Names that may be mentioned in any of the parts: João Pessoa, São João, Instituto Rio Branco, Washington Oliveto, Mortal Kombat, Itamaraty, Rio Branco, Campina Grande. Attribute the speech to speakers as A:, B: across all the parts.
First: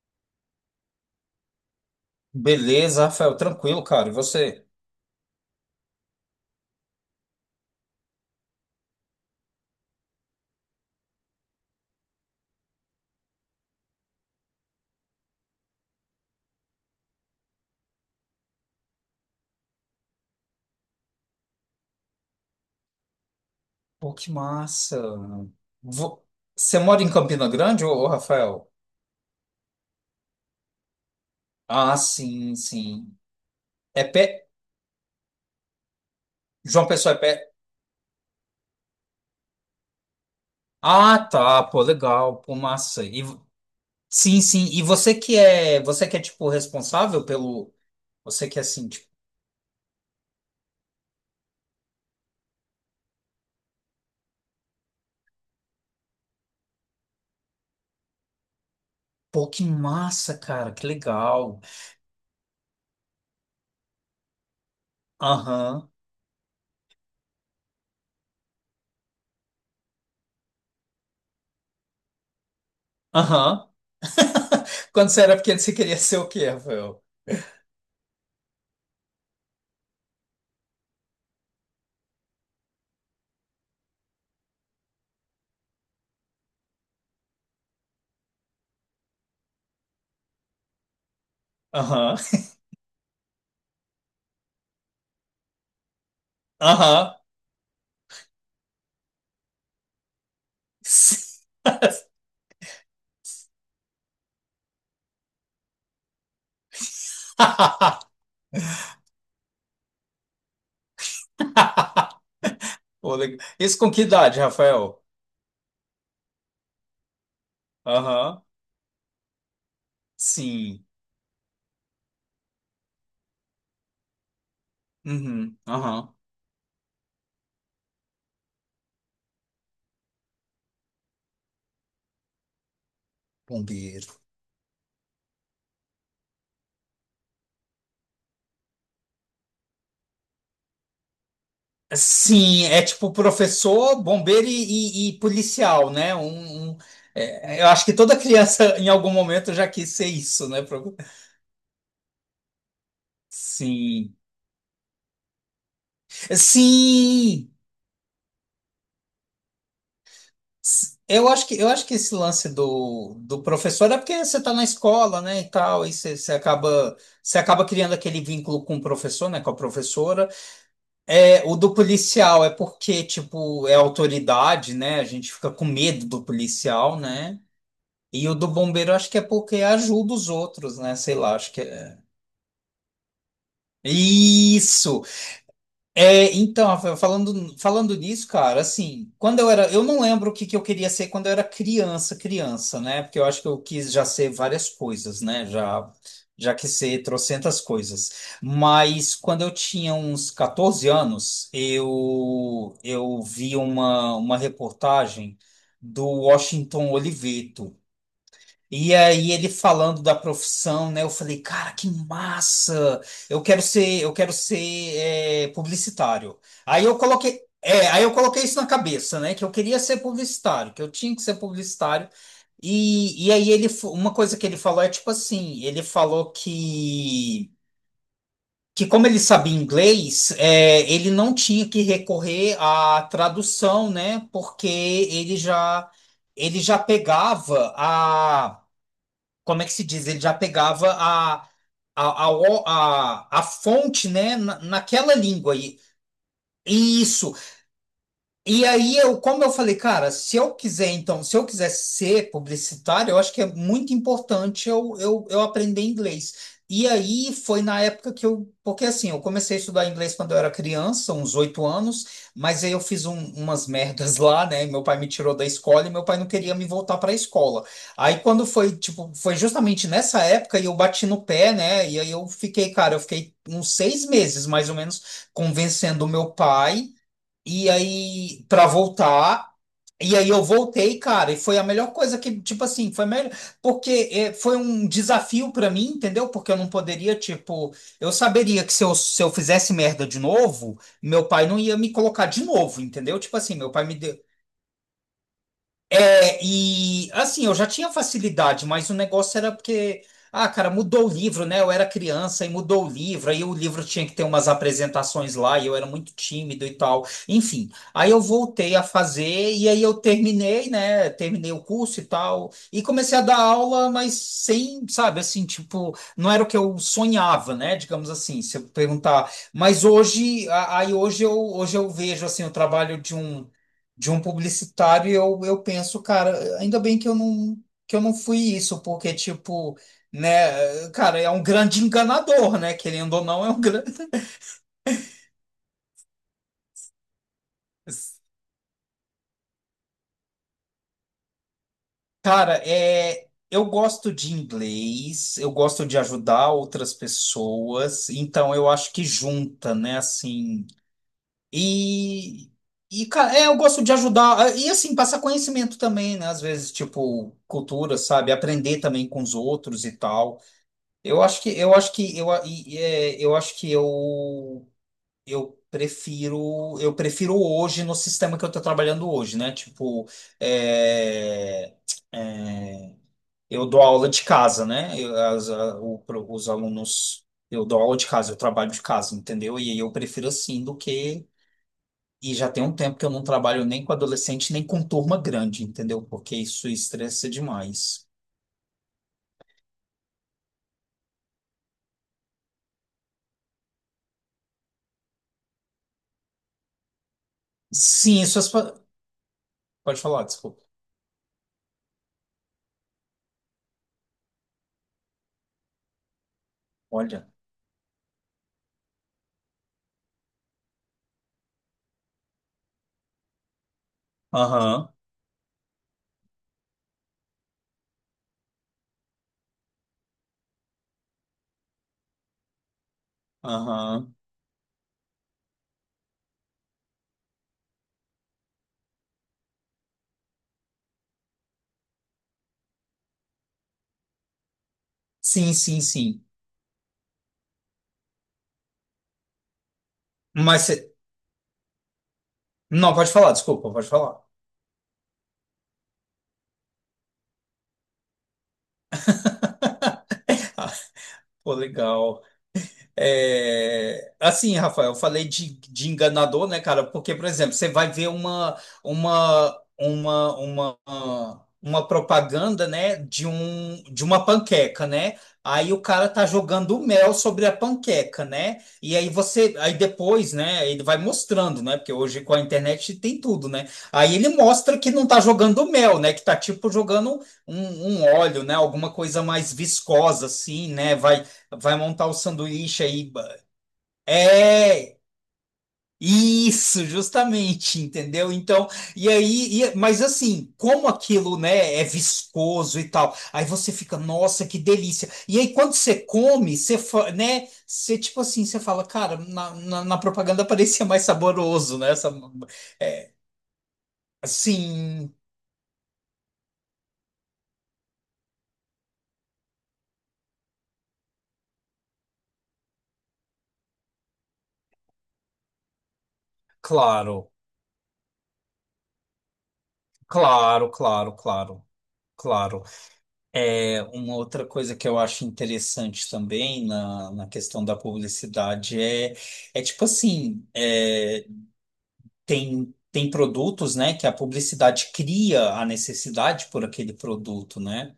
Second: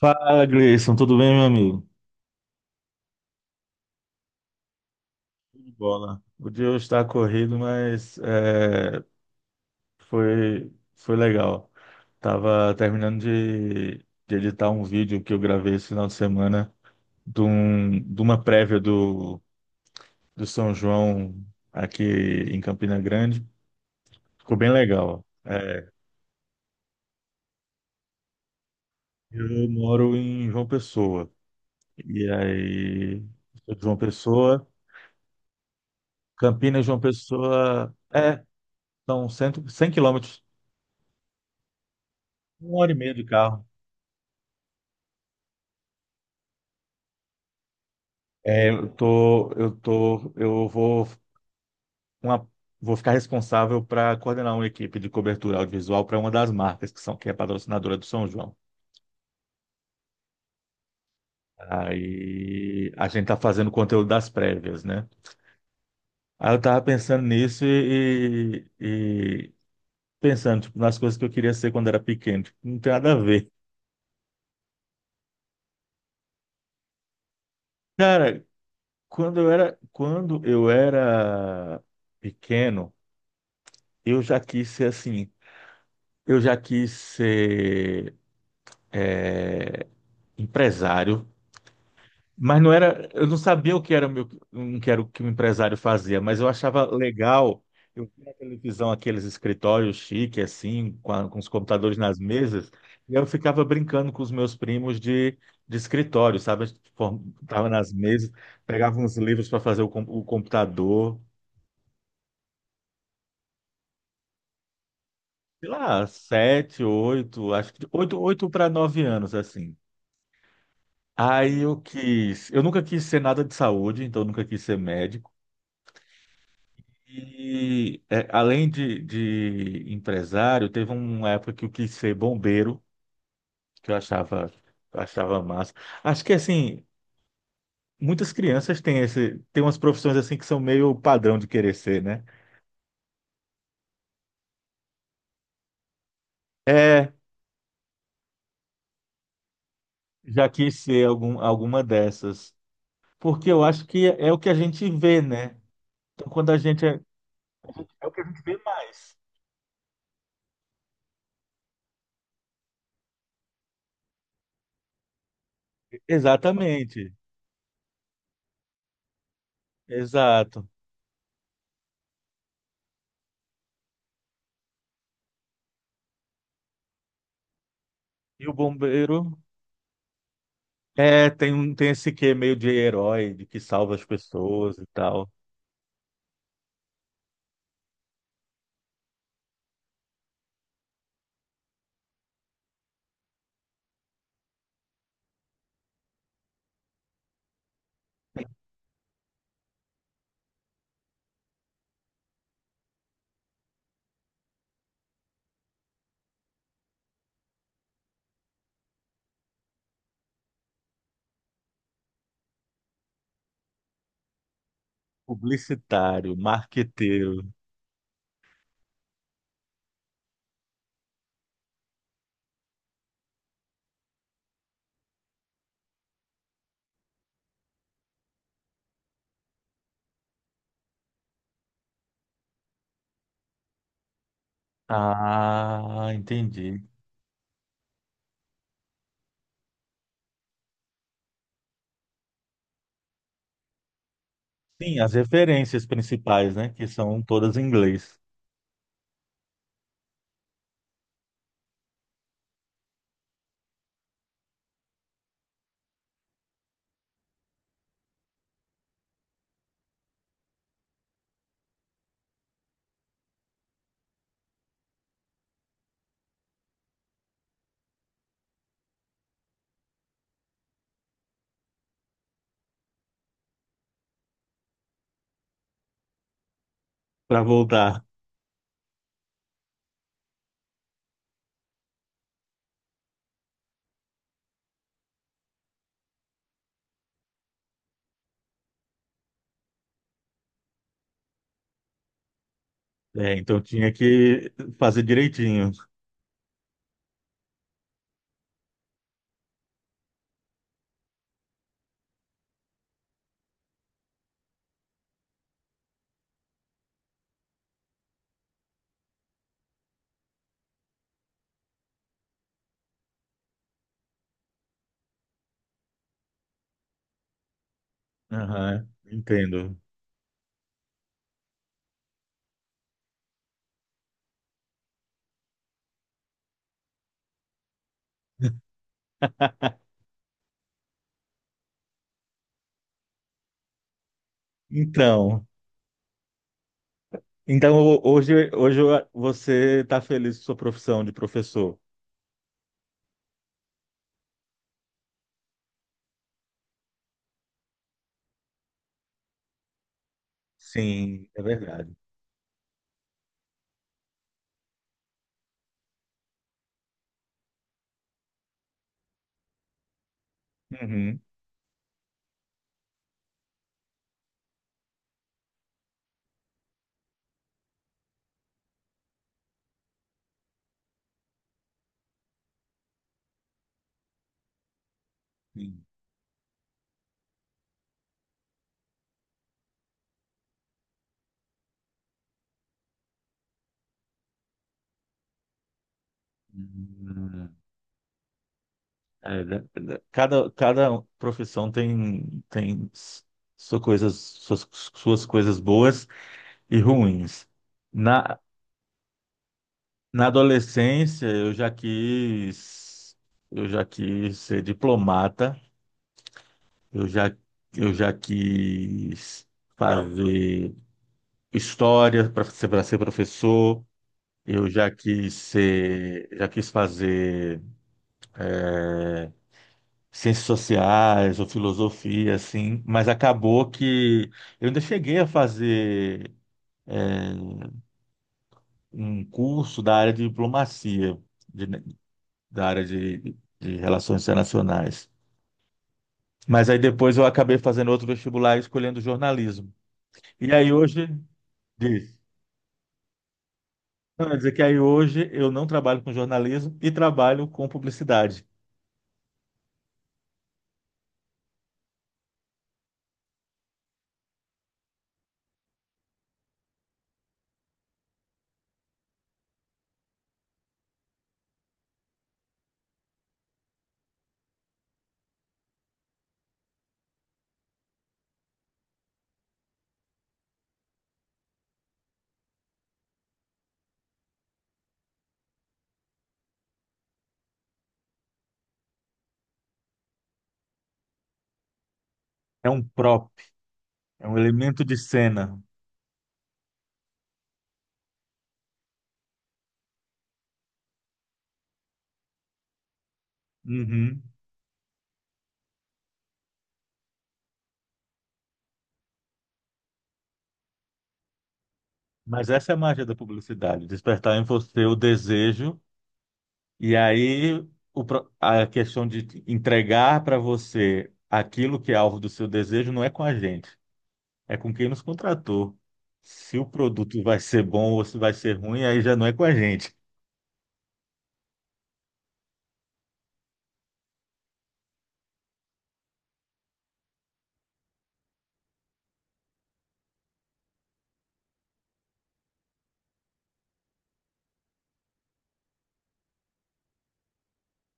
A: Fala, Gleison, tudo bem, meu amigo?
B: Beleza, Rafael, tranquilo, cara. E você?
A: Tudo de Bola. O dia hoje está corrido, mas foi legal. Tava terminando de editar um vídeo que eu gravei esse final de semana de uma prévia do São João aqui em Campina Grande.
B: Pô, que
A: Ficou bem
B: massa.
A: legal. É,
B: Vo- Você mora em Campina Grande, Rafael?
A: eu moro em João Pessoa.
B: Ah,
A: E
B: sim, sim.
A: aí, sou de João
B: É pé.
A: Pessoa, Campinas,
B: João
A: João
B: Pessoa é pé.
A: Pessoa, são 100, 100 quilômetros.
B: Ah, tá, pô, legal, pô,
A: Uma hora e
B: massa.
A: meia
B: E...
A: de
B: vo-
A: carro.
B: Sim, sim. E você que é tipo responsável você que é
A: É, eu
B: assim, tipo,
A: tô, eu tô, eu vou, uma, vou ficar responsável para coordenar uma equipe de cobertura audiovisual para uma das marcas que é patrocinadora do São João.
B: pô, que massa, cara, que legal.
A: Aí a gente tá fazendo conteúdo das prévias, né?
B: Aham.
A: Aí eu tava pensando nisso e pensando tipo, nas coisas que eu queria ser quando era pequeno. Tipo, não tem nada a ver.
B: Aham. Quando você era pequeno, você queria ser o quê, Rafael?
A: Cara, quando eu era pequeno, eu já quis ser assim. Eu já quis ser empresário,
B: Aham.
A: mas não era, eu não sabia o que era o meu, não que era o que o empresário fazia, mas eu achava
B: Aham.
A: legal. Eu vi na televisão aqueles escritórios chique assim, com os computadores nas mesas, e eu ficava brincando com os meus primos de escritório, sabe? A gente tava nas mesas, pegava uns livros para fazer o computador,
B: Pô, legal. Isso com que idade, Rafael?
A: sei lá, sete, oito, acho que de oito,
B: Aham.
A: 8 para 9 anos assim.
B: Sim.
A: Aí eu quis, eu nunca quis ser nada de saúde, então eu nunca quis ser médico.
B: Uhum. Aham.
A: E é, além de empresário, teve uma época que eu quis ser bombeiro, que
B: Bombeiro.
A: eu achava massa. Acho que assim, muitas crianças têm umas profissões assim que são meio padrão de querer ser, né?
B: Sim, é tipo professor, bombeiro e policial, né? Um-
A: É,
B: é, eu acho que toda criança em algum momento já quis ser isso,
A: já
B: né?
A: quis
B: Pro-
A: ser algum, alguma dessas. Porque eu acho que
B: Sim.
A: é o que a gente vê, né? Então, quando a gente é,
B: Sim!
A: é o que a gente vê mais.
B: S- eu acho que esse lance do professor é porque você está na escola, né, e tal,
A: Exatamente,
B: você acaba criando aquele vínculo com o professor, né, com a professora.
A: exato.
B: É, o do policial é porque, tipo, é autoridade, né? A gente fica com medo do policial, né? E o do
A: E o
B: bombeiro acho que é
A: bombeiro.
B: porque ajuda os outros, né? Sei lá, acho que
A: Tem
B: é.
A: esse quê meio de herói, de que salva as pessoas e
B: Isso!
A: tal.
B: É, então, Rafael, falando nisso, cara, assim, quando eu era, eu não lembro que eu queria ser quando eu era criança, criança, né? Porque eu acho que eu quis já ser várias coisas, né? Já, já quis ser trocentas coisas. Mas quando eu tinha uns 14 anos, eu vi uma reportagem do Washington Oliveto. E aí ele falando da profissão, né? Eu falei, cara, que massa! Eu quero ser
A: Publicitário,
B: publicitário. Aí eu coloquei,
A: marqueteiro.
B: é, aí eu coloquei isso na cabeça, né? Que eu queria ser publicitário, que eu tinha que ser publicitário. E aí ele, fo- uma coisa que ele falou é tipo assim, ele falou que como ele sabia inglês, é, ele não tinha que recorrer à tradução, né? Porque
A: Ah,
B: ele já
A: entendi.
B: pegava a como é que se diz? Ele já pegava a fonte, né,
A: Sim, as
B: naquela língua. E,
A: referências principais, né? Que são
B: isso.
A: todas em inglês.
B: E aí eu, como eu falei, cara, se eu quiser, então, se eu quiser ser publicitário, eu acho que é muito importante eu aprender inglês. E aí foi na época que eu, porque assim, eu comecei a estudar inglês quando eu era criança, uns 8 anos, mas aí eu fiz um- umas merdas lá, né? Meu pai me tirou da escola e meu pai não queria me voltar para a escola. Aí quando foi, tipo, foi justamente nessa época e eu bati no pé, né? E aí eu fiquei, cara, eu fiquei uns 6 meses mais ou menos convencendo o meu pai
A: Para
B: e
A: voltar.
B: aí, pra voltar. E aí eu voltei, cara, e foi a melhor coisa que, tipo assim, foi melhor, porque foi um desafio pra mim, entendeu? Porque eu não poderia, tipo, eu saberia que se eu fizesse merda de novo, meu pai não ia me colocar de novo, entendeu?
A: É,
B: Tipo assim,
A: então
B: meu pai
A: tinha
B: me deu,
A: que fazer direitinho.
B: é, e assim, eu já tinha facilidade, mas o negócio era porque, ah, cara, mudou o livro, né? Eu era criança e mudou o livro, aí o livro tinha que ter umas apresentações lá, e eu era muito tímido e tal. Enfim, aí eu voltei a fazer, e aí eu terminei, né? Terminei o curso e tal, e comecei a dar aula, mas sem, sabe, assim, tipo, não era o que eu sonhava, né? Digamos assim, se eu
A: Aham,
B: perguntar.
A: entendo.
B: Mas hoje, a- hoje eu vejo, assim, o trabalho de um publicitário e eu penso, cara, ainda bem que eu não fui isso, porque tipo, né, cara, é um grande enganador, né? Querendo ou não, é um grande.
A: Então, então, hoje, você está feliz com sua profissão de professor?
B: Cara, é eu gosto de inglês, eu gosto de ajudar outras pessoas, então eu acho que junta, né, assim.
A: Sim, é verdade.
B: E cara, é, eu gosto de ajudar. E, assim, passar conhecimento também, né? Às vezes, tipo, cultura, sabe? Aprender também com os outros e tal.
A: Uhum.
B: Eu acho que eu acho que eu, e- é, eu acho que eu eu prefiro hoje no sistema que eu estou trabalhando hoje, né? Tipo, é, eu dou aula de casa, né? Os alunos eu dou aula de casa, eu trabalho de casa, entendeu? E aí eu prefiro assim do que e já tem um tempo que eu não trabalho nem com adolescente nem com turma grande, entendeu? Porque isso estressa
A: Sim.
B: demais.
A: É, cada, cada profissão tem, tem sua coisas, suas, suas coisas boas e ruins.
B: Sim,
A: Na,
B: isso é- pode falar,
A: na
B: desculpa.
A: adolescência, eu já quis ser diplomata, eu
B: Olha.
A: já, eu já quis fazer história para ser professor, eu
B: Aham,
A: já quis ser, já quis fazer ciências sociais ou filosofia, assim, mas acabou
B: aham.
A: que eu ainda cheguei a fazer um curso da área de diplomacia, de- da área de relações internacionais.
B: Sim, sim, sim.
A: Mas aí depois eu acabei fazendo outro vestibular e escolhendo jornalismo. E
B: Mas
A: aí
B: você...
A: hoje, diz,
B: Não, pode falar, desculpa, pode falar.
A: não, quer dizer que aí hoje eu não trabalho com jornalismo e trabalho com publicidade.
B: Ah, pô, legal. É, assim, Rafael, eu falei de enganador, né, cara? Porque, por exemplo, você vai ver uma, uma, uma, uma propaganda, né, de uma panqueca, né? Aí o cara tá jogando mel sobre a panqueca, né? E aí você, aí depois, né, ele vai mostrando, né? Porque hoje com a internet tem tudo, né? Aí ele mostra que não tá jogando mel, né? Que tá tipo jogando um óleo, né? Alguma coisa mais viscosa, assim, né? Vai Vai montar o
A: É um
B: sanduíche aí. Ba-
A: prop, é um elemento
B: É,
A: de cena.
B: isso, justamente, entendeu? Então, e aí, e- mas assim, como aquilo, né, é viscoso e tal, aí você fica,
A: Uhum.
B: nossa, que delícia. E aí, quando você come, você, fa- né, você tipo assim, você fala, cara, na propaganda parecia mais saboroso, né? Essa,
A: Mas essa é a magia
B: é,
A: da publicidade, despertar em você o
B: assim,
A: desejo. E aí a questão de entregar para você aquilo que é alvo do seu desejo não é com a gente, é com quem nos contratou. Se o produto
B: claro,
A: vai ser bom ou se vai ser ruim, aí já não é com a gente.
B: claro, claro, claro, claro. É, uma outra coisa que eu acho interessante também na questão da publicidade é, é tipo assim, é, tem, tem produtos, né, que a publicidade cria a necessidade por aquele produto, né?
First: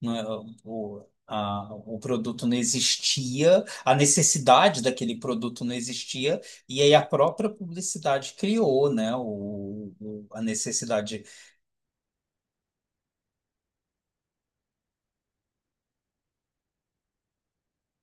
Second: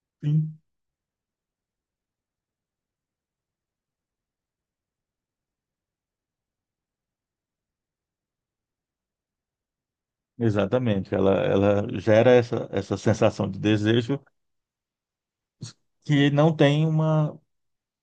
B: Não é-
A: Sim.
B: O, a- o produto não existia, a necessidade daquele produto não existia, e aí a própria publicidade criou, né, a
A: Exatamente,
B: necessidade.
A: ela gera essa, essa sensação de desejo que não tem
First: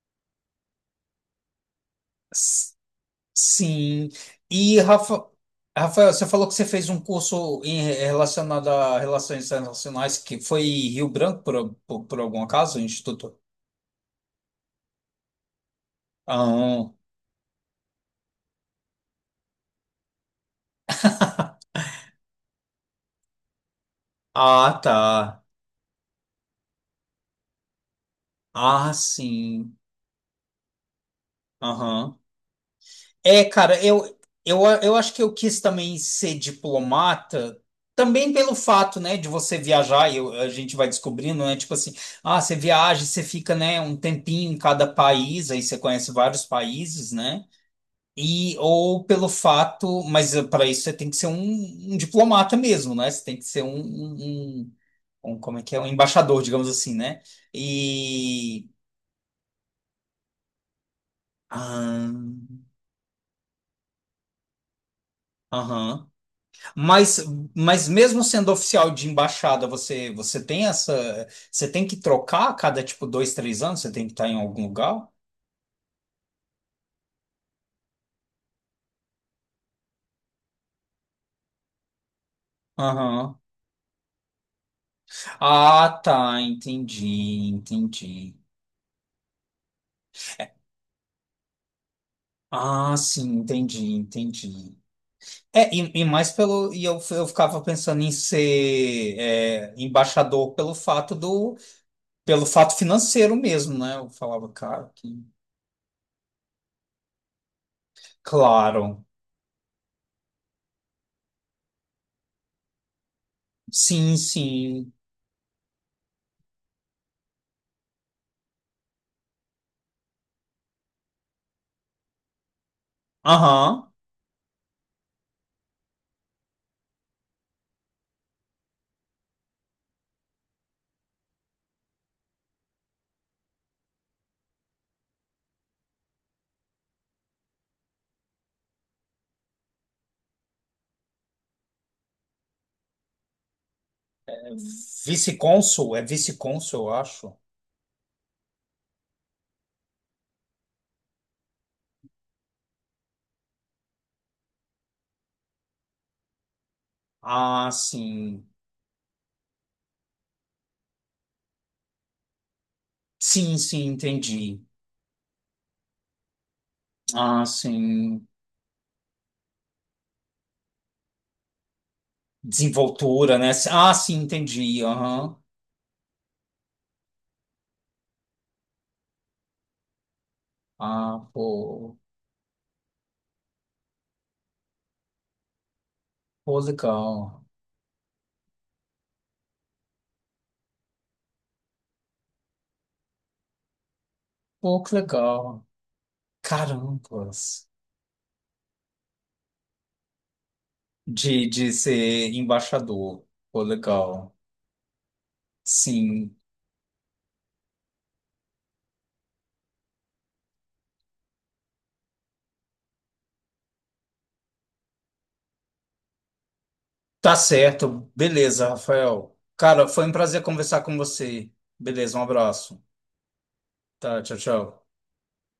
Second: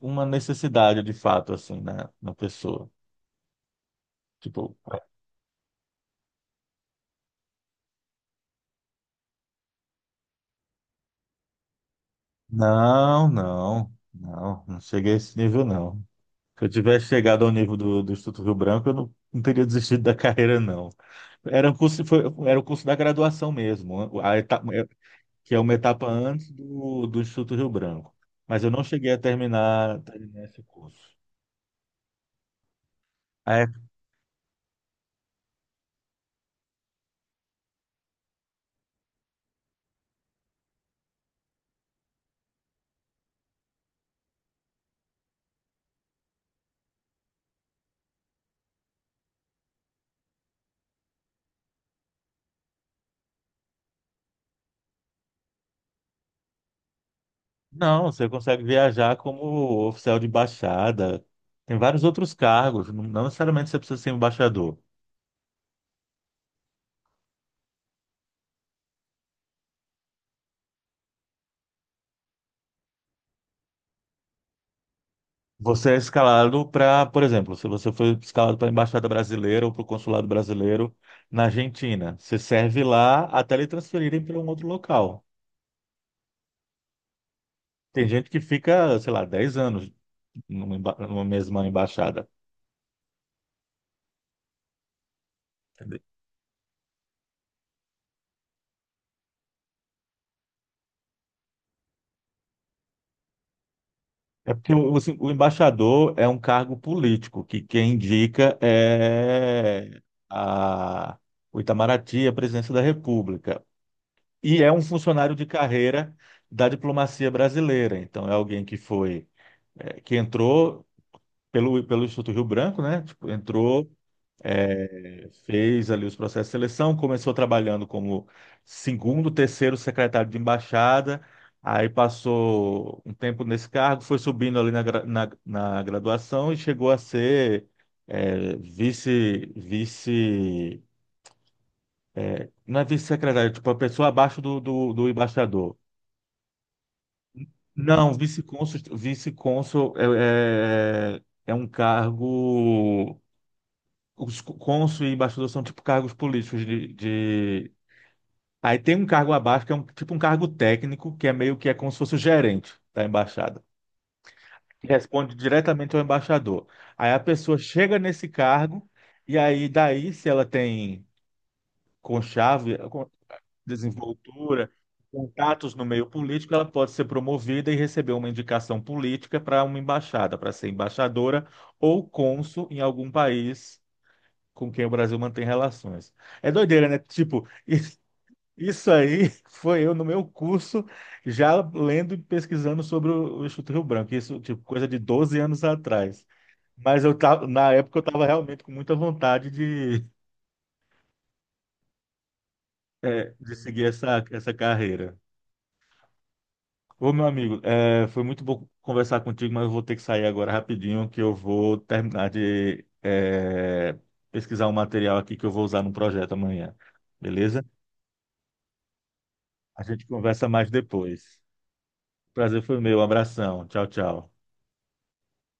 A: uma necessidade de fato assim na, na pessoa.
B: Sim.
A: Tipo,
B: E, Rafa, Rafael, você falou que você fez um curso em, relacionado a relações internacionais que foi em Rio Branco, por algum acaso,
A: não,
B: Instituto?
A: não, não, não cheguei a esse nível, não. Se eu
B: Ah,
A: tivesse chegado ao nível do Instituto Rio Branco, eu não, não teria desistido da carreira, não. Era um curso, foi, era o curso da graduação mesmo,
B: ah, tá.
A: que é uma etapa antes do Instituto Rio Branco. Mas eu não
B: Ah,
A: cheguei a
B: sim.
A: terminar, terminar esse curso.
B: Aham. É,
A: É,
B: cara, eu acho que eu quis também ser diplomata, também pelo fato, né, de você viajar, a gente vai descobrindo, né, tipo assim, ah, você viaja, e você fica, né, um tempinho em cada país, aí você conhece vários países, né? E, ou pelo fato, mas para isso você tem que ser um diplomata mesmo, né? Você tem que ser um- um- como é que é? Um embaixador, digamos assim, né?
A: não, você consegue
B: E.
A: viajar como oficial de embaixada. Tem vários
B: ah,
A: outros cargos, não não necessariamente você precisa ser embaixador.
B: Aham. Mas, mas mesmo sendo oficial de embaixada, você tem essa. Você tem que trocar a cada, tipo, dois, três anos? Você tem que estar em algum lugar?
A: Você é escalado para, por exemplo, se você foi escalado para a Embaixada Brasileira ou para o Consulado Brasileiro na Argentina, você serve lá
B: Aham.
A: até lhe transferirem para um outro local.
B: Ah, tá. Entendi,
A: Tem gente
B: entendi.
A: que fica, sei lá, 10 anos numa mesma embaixada.
B: Ah, sim, entendi, entendi. É,
A: Entendeu?
B: e mais pelo. E eu ficava pensando em ser é, embaixador pelo fato do. Pelo fato financeiro mesmo, né? Eu falava,
A: É porque
B: cara,
A: o, assim,
B: que.
A: o embaixador é um cargo político, que quem indica
B: Claro.
A: é a, o Itamaraty, a presidência da República.
B: Sim,
A: E é um
B: sim.
A: funcionário de carreira da diplomacia brasileira. Então, é alguém que foi é, que entrou pelo Instituto Rio Branco, né? Tipo, entrou,
B: Aham.
A: é, fez ali os processos de seleção, começou trabalhando como segundo, terceiro secretário de embaixada, aí passou um tempo nesse cargo, foi subindo ali na, na graduação e chegou a ser é, não é vice-secretário, tipo, a pessoa abaixo
B: É
A: do embaixador.
B: É vice-cônsul, eu acho.
A: Não, vice-cônsul, vice-cônsul é, é, é um cargo os cônsul e embaixador são tipo cargos políticos
B: Ah, sim.
A: Aí tem um cargo abaixo que é um, tipo um cargo técnico, que é meio que é como se fosse o gerente da
B: Sim,
A: embaixada.
B: sim, entendi.
A: Que responde diretamente ao embaixador. Aí a
B: Ah,
A: pessoa chega
B: sim.
A: nesse cargo e aí daí se ela tem conchave, con-
B: Desenvoltura, né? Ah, sim,
A: desenvoltura,
B: entendi. Aham.
A: contatos no meio político, ela pode ser promovida e receber uma indicação política para uma embaixada, para ser
B: Ah,
A: embaixadora
B: pô.
A: ou cônsul em algum país com quem o Brasil mantém relações. É
B: Pô,
A: doideira, né?
B: legal.
A: Tipo, isso aí foi eu no meu curso, já lendo e pesquisando sobre o Instituto Rio Branco, isso, tipo,
B: Pô,
A: coisa
B: que
A: de 12 anos
B: legal.
A: atrás. Mas eu tava,
B: Carambas.
A: na época eu estava realmente com muita vontade de,
B: De ser embaixador.
A: é, de
B: Pô,
A: seguir essa,
B: legal.
A: essa carreira.
B: Sim.
A: Ô, meu amigo, é, foi muito bom conversar contigo, mas eu vou ter que sair agora rapidinho, que eu vou terminar de pesquisar um material aqui que eu vou usar no projeto amanhã.
B: Tá
A: Beleza?
B: certo. Beleza, Rafael.
A: A
B: Cara, foi
A: gente
B: um prazer
A: conversa mais
B: conversar com
A: depois.
B: você. Beleza, um
A: Prazer foi
B: abraço.
A: meu. Abração. Tchau,
B: Tá,
A: tchau.
B: tchau, tchau.